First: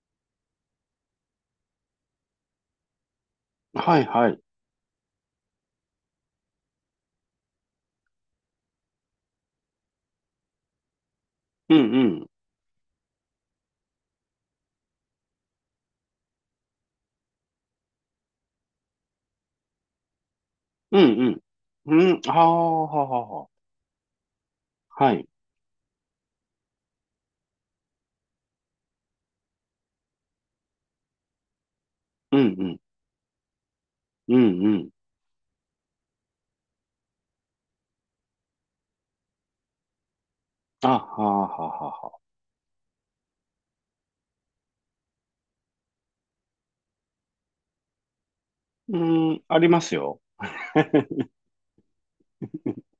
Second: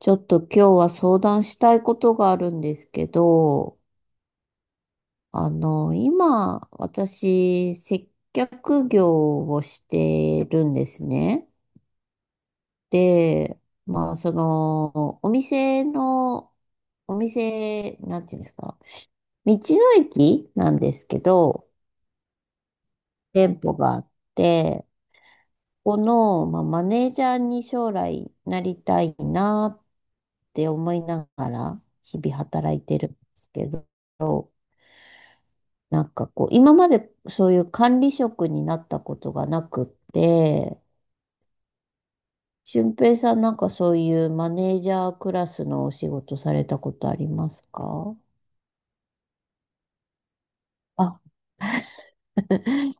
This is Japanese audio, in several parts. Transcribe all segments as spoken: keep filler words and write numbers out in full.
ちょっと今日は相談したいことがあるんですけど、はいはい。あの、今、私、接客業をしてるんですね。うんうん。で、まあ、その、お店の、お店、なんていうんですか、道の駅なんでうんすけど、うん。うん。はあ、はあ、は店舗があって、あ。はい。この、まあ、マネージャーに将来なりたいなって思いながら、日々うんう働ん。いてるんですけど、うんうん。なんかこう、今までそういう管理職になったことがなくって、あ、はあ、はあ、はあ。はあ俊平さんなんかそういうマネージャークラスのお仕事されたことありますか？うん、ありますよ。あ、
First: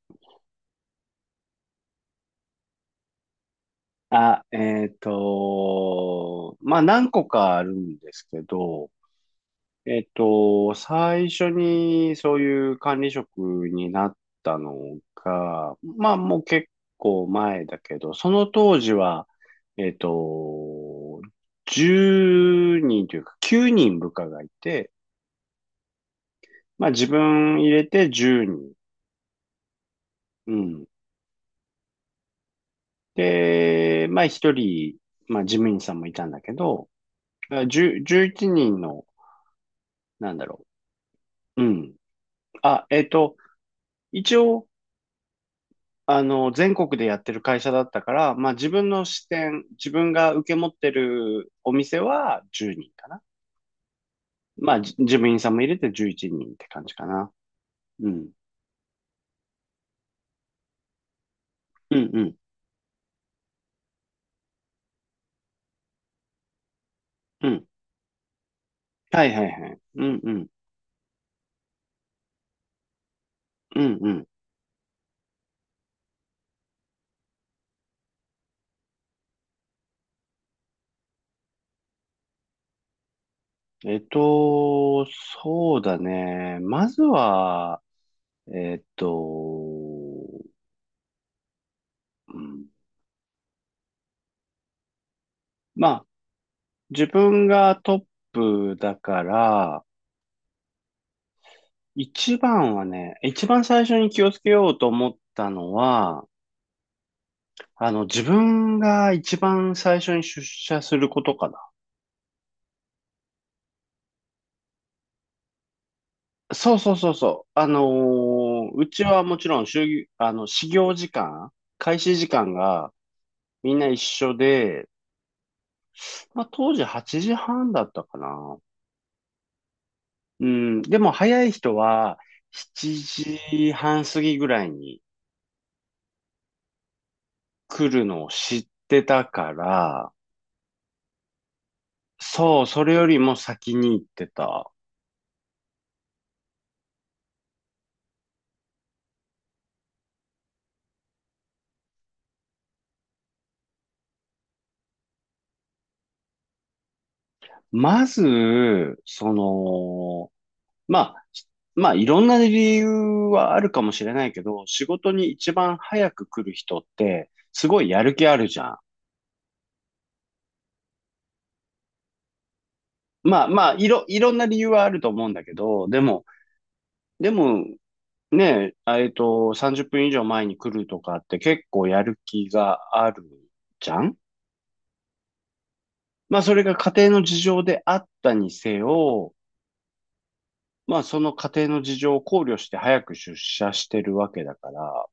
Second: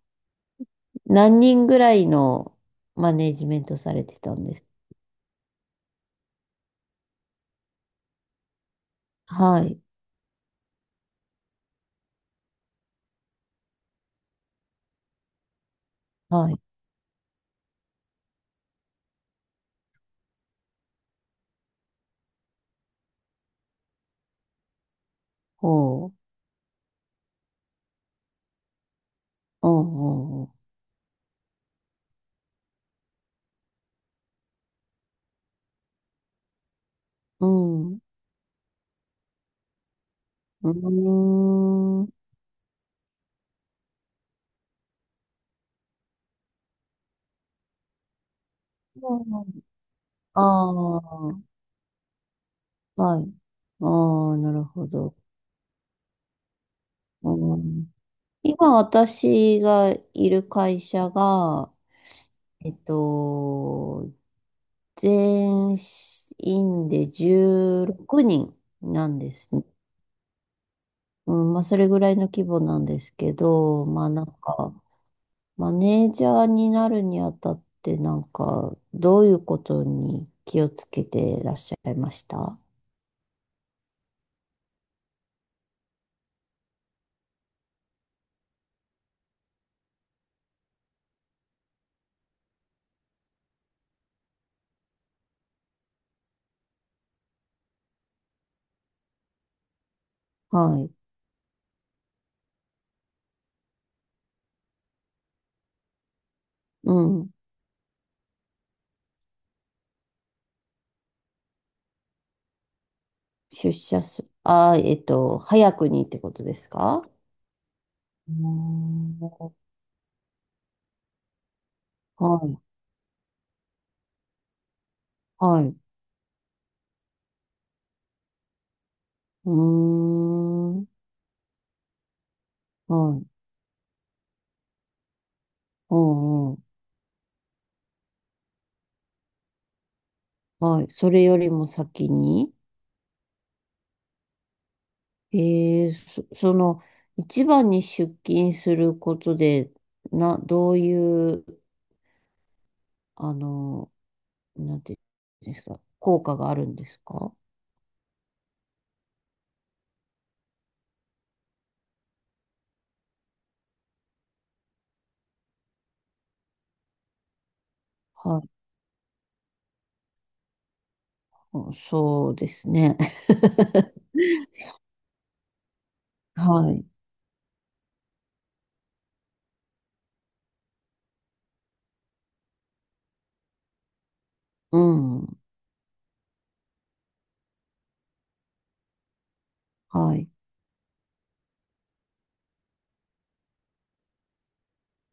何人ぐらいのマネージメントされてたあ、んです？えっと、まあ、何個かあるんですけど、はい、えっと、最初にそういう管理職になったのが、まあ、もうはい、結構前だけど、その当時は、えっと、じゅうにんというかきゅうにん部下がいて、ほう、まあ自分入れてじゅうにん。うんううん、ん。で、まあひとり、まあ事務員さんもいたんだけど、うん、じゅう、じゅういちにんの、なんだろうう。うん。ん、うーん、あ、えっと、一応、あの、全国でやってる会社だったから、まあ自分の支店、自分があ受け持ってあー、るお店はじゅうにんかはな。い、ああ、なるまあほじ事ど、務員さんも入れてじゅういちにんって感じかな。うん。うん。今私がいる会社が、うんうん。えっと、全員でうん。じゅうろくにんなんはでいはいすね。はい。うんうん。うん、まあ、それぐらいの規模なんですけうど、んまうあ、なん。んか、マネージャーになるにあたって、なんか、どういうことに気をつけてらっしゃいました？えっと、そうだね。まずは、えっと、うんまあ、自分がトップだから、はい。一番はね、一番最初に気をつけようと思ったのは、うん。あの、自分が一番最初に出社することかな。出社す、あー、えっと、早くにってことですそうそうか？そうそう。あのうーーうちんはもちはろん、就業あの、始業時間、開始時間い。がみんな一緒で、はい。まあ、当時はちじはんだったかな。ううーん、ん。でも早い人は7はい。時半過ぎぐらいにうんうん。来るのを知ってたから、はい。それよりも先に、そう、それよりも先に行ってた。えー、そ、その、一番に出勤することで、な、どういう、あの、なんていうんですか、効果があるんですか？まず、その、まあ、まあいろんな理由はあるかもしれないけど、仕事に一番早く来る人ってすごいやる気あはるい。じゃん。うんそうですね。まあまあ、い ろ、いろんな理由はあると思うんだけど、でも、はい。でもねえ、えっと、さんじゅっぷん以上前に来るとかって結構やる気があるじゃん。うん。まあ、それが家庭の事情であったにせよ、はい。まあ、その家庭の事情を考慮して早く出社してるわけだから、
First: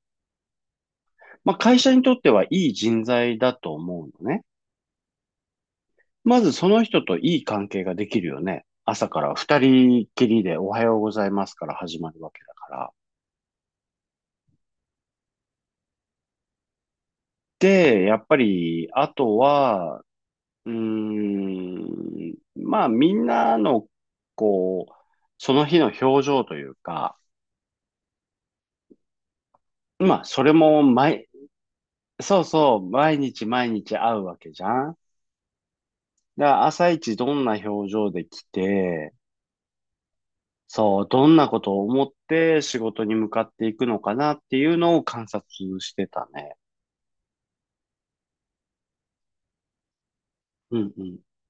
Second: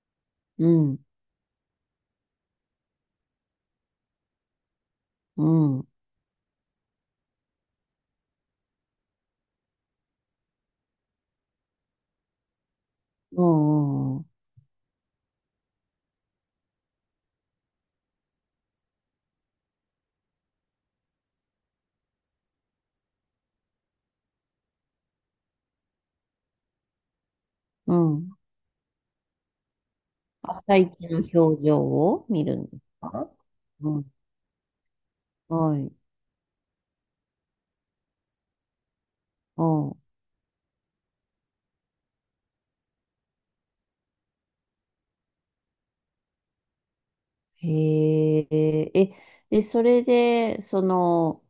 うん。まあ、会社にとってはいい人材だと思うのね。うん。まずその人といい関係ができるよね。朝からふたりきりでおはようございますから始まるわけだから。うん。うん。で、やっぱり、あとは、うーん、まあみんなの、こう、その日の表情というか、うん。まあそれ朝も一の毎、表情をそう見るんそですう、毎か？日毎う日ん。会うわけじゃん。はい。だから朝一どんな表情で来て、うん。そう、どんなことを思って仕事に向かっていくのかなっていうのを観察してたね。へえ、え、で、それで、うそんうん。の、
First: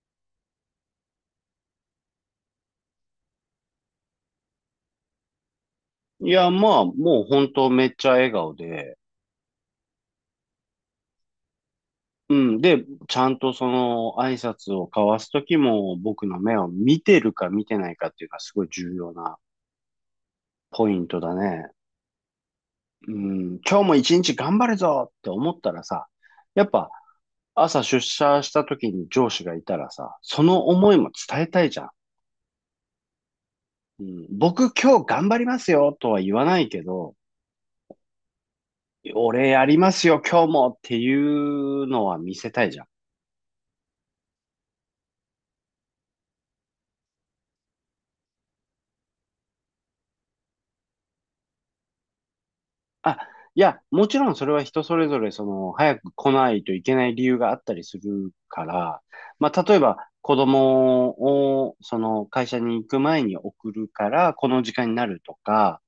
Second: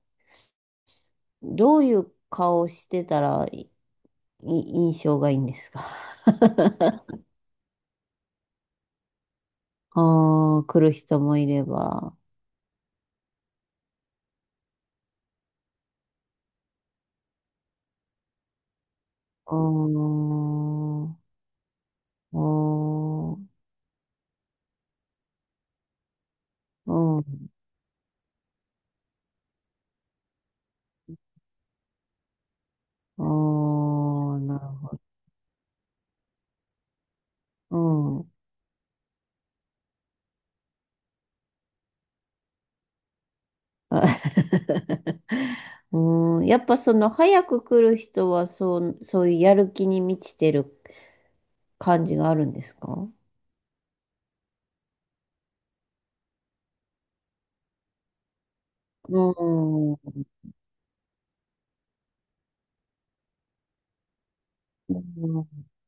どういう顔してたらいい印象がいいんですか？いや、まあもう本当めっちゃ笑顔で、あ あー、来る人もいれば。うん。で、ちゃんとその挨拶を交わすときも僕の目を見てるか見てないかっていうのはすごい重要なうーポイん、ンうトだね。ーうん。ん、今日もいちにち頑張るぞって思ったらさ、やっぱうん、う朝出社したときに上司がいたらさ、その思いも伝えたいじゃん。ーうん。んな僕る今日頑張りますよとは言わないけど、ほど。俺やりますよ今日もっていうのは見せたいじゃん。うん。うん、やっぱその早く来る人はそう、そういうやる気に満ちてる感じがあるんですか？あ、いや、もちろんそれは人それぞれ、その、早く来ないといけない理由があったりするから、うまあ、例えん。ば、う子供を、その、会社に行く前に送るから、この時間になるとん、か、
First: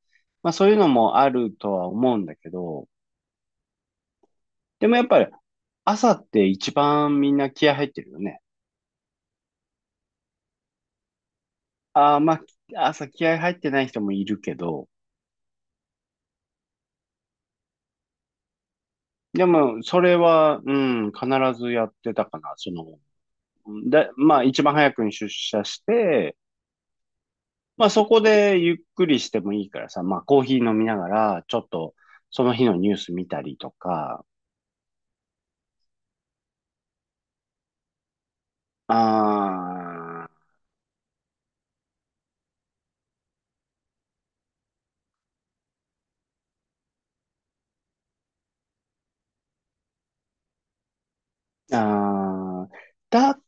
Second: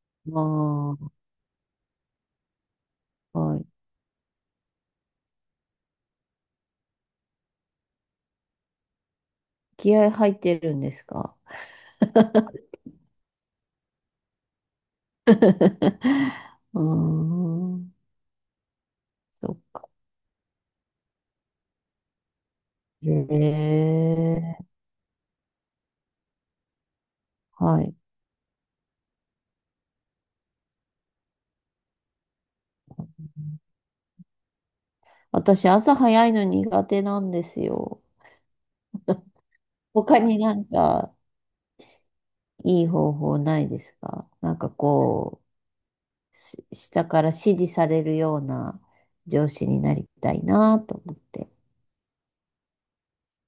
まあ、そういうのもああるとは思うんだけど、あ、はい。でもやっぱり、朝って一番みんな気合入ってるよね。気合入ってるんですか？ああ、まあ、朝気合入ってない人もいるけど、うーん。でそっも、か。それは、うん、必ずやってたかな。その、へで、まあ、一え。番早くに出社して、はまあい。そこでゆっくりしてもいいからさ、まあコーヒー飲みながら、ちょっとその日のニュース見たりとか、私、朝早いの苦手なんですよ。他あになんかいい方法ないですか？なんかこう、し下から指示されるような上司になりたいなと思って。ー、あー、だ、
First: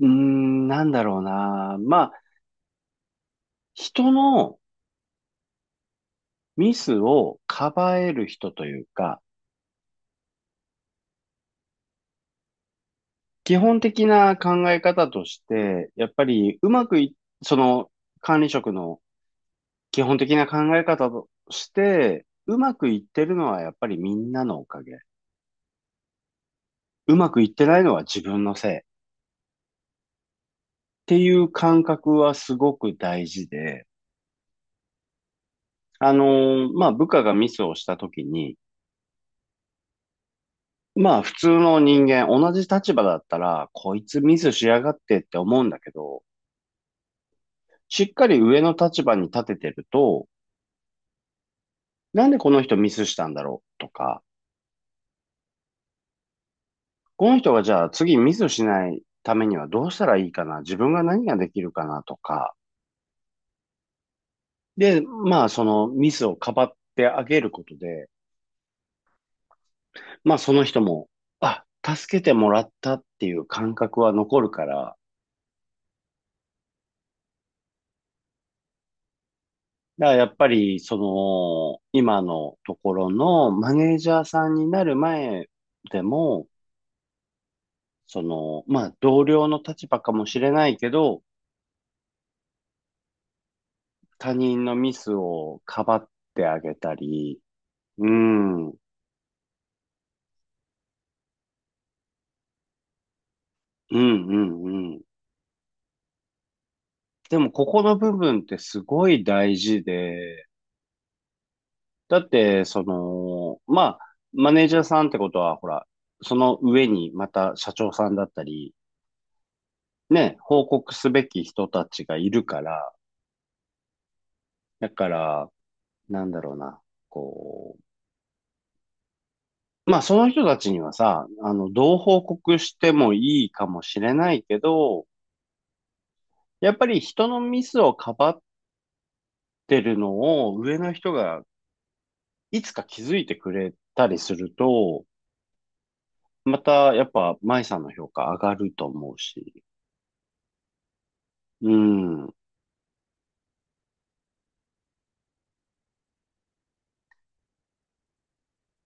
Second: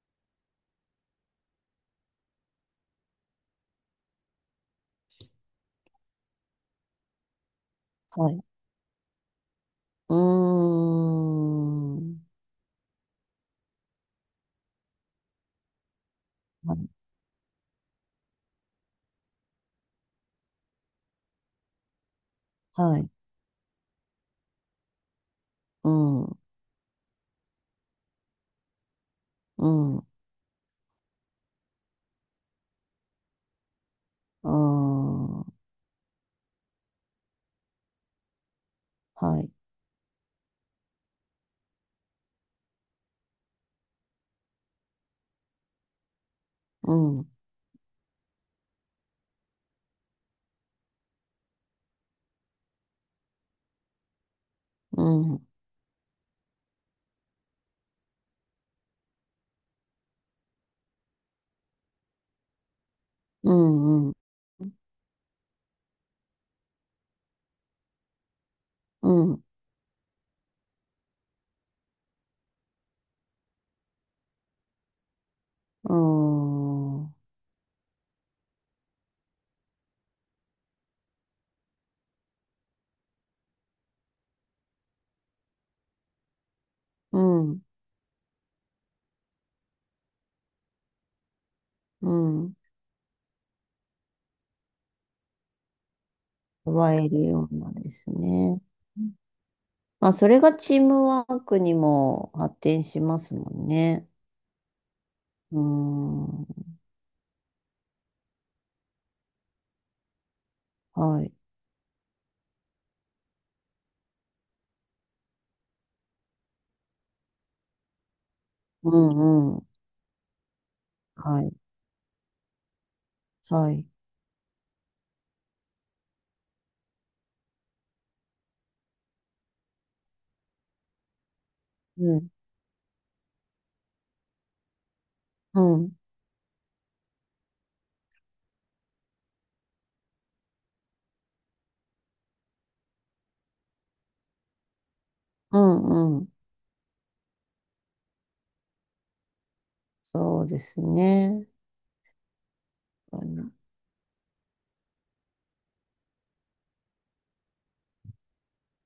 うーん、なんだろうな。まあ人のミスをかばえるはい。人というか、うーん。基本的な考え方として、やっぱりうはまい。くい、その管理職の基本的な考え方として、うまくいはっい。てるのはやっぱりみんなのおかげ。うん。うん。うまくいってないのは自分のせい。うていう感覚はすごく大事で、ーん。あのーまあ、部下がミスをしたときに、はい。まあ、普通の人間、同じ立場だったら、こいつミスしやがってって思うんだけど、うん。しっかり上の立場に立ててると、なんでこの人ミスしたんだろうとか、うん。うん。この人がじゃあ次ミスしないためにはどうしたらいいかな、自分が何ができるかなとか、うん。で、まあ、そのミスをかばってあげることで、うん。まあその人も、あ、助けてもらったっていう感覚は残るから、うん、うだからやっぱりその、今のところのマネージャーさんになる前でも、ん、その、まあ同僚の立場かもしれないけど、うん。他人のミスをかばってあげ奪たえるり、ようなでうすね。ん、うん、まあ、それがチームワークにも発展しますもんうん、ね。うん。うん、はでもここの部分ってすごい大事で、い。だって、その、まあ、マネージャーさんってことは、ほら、その上にまた社長さんだったり、うん、うん。ね、報告すべはきい、人たちがいるから、はい。だから、なんだろうな、こう、まあ、その人たちにはさ、あの、どうう報ん、告してもいいかもしれないけど、うん、やっぱり人のミスをかばってるのを上の人がいつか気づいてくれたりすると、うん、うん。またやっぱ舞さんの評価上がると思うし。そうですね。うん。うん。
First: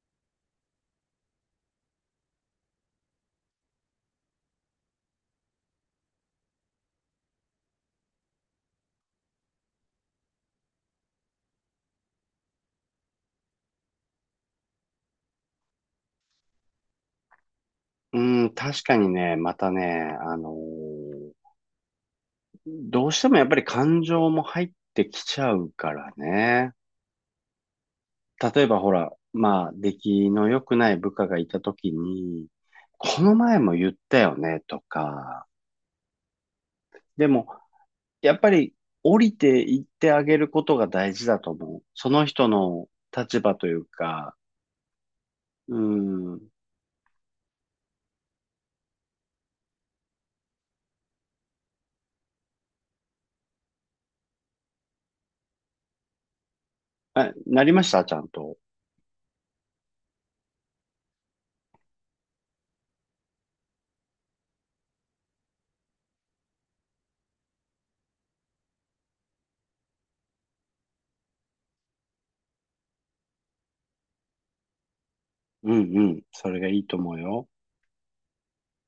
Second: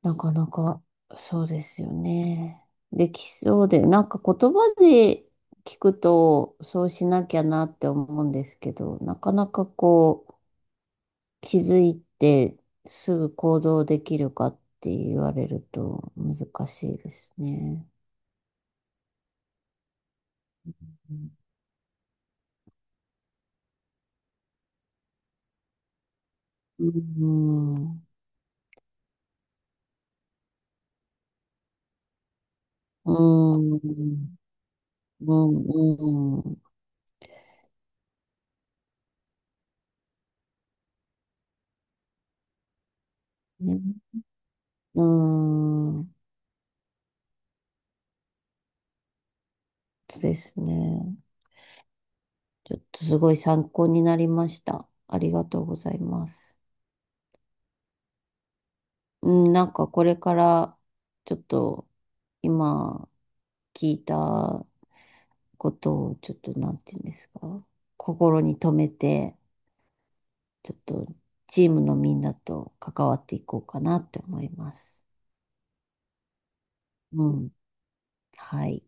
なかなか、そうですよね。できそうで、なんか言葉で聞くと、そうしなきゃなって思うんですけど、なかなかこう、気づいてすぐ行動できるかって言われると難しいですね。うん、確かにね、またね、あのうん。ーどうしてもやっぱり感情も入ってきちゃうからね。うん。例えばほら、まあ、出来の良くない部下がいた時に、この前うも言ったよん。ね、とうか。ん。うんでも、やっぱり降りていってあげることが大事だと思う。その人の立場というね。か、ううん。ん。そうですね。ちょっとすごい参考になりました。ありがとうございます。あ、なりましたちゃんと。うん、なんかこれからちょっと今聞いたことをちょっとなんていうんですか。心に留めてちょっとチームのみんなと関わっていこうかなって思います。うんうん。それがいいと思ううよ。ん。はい。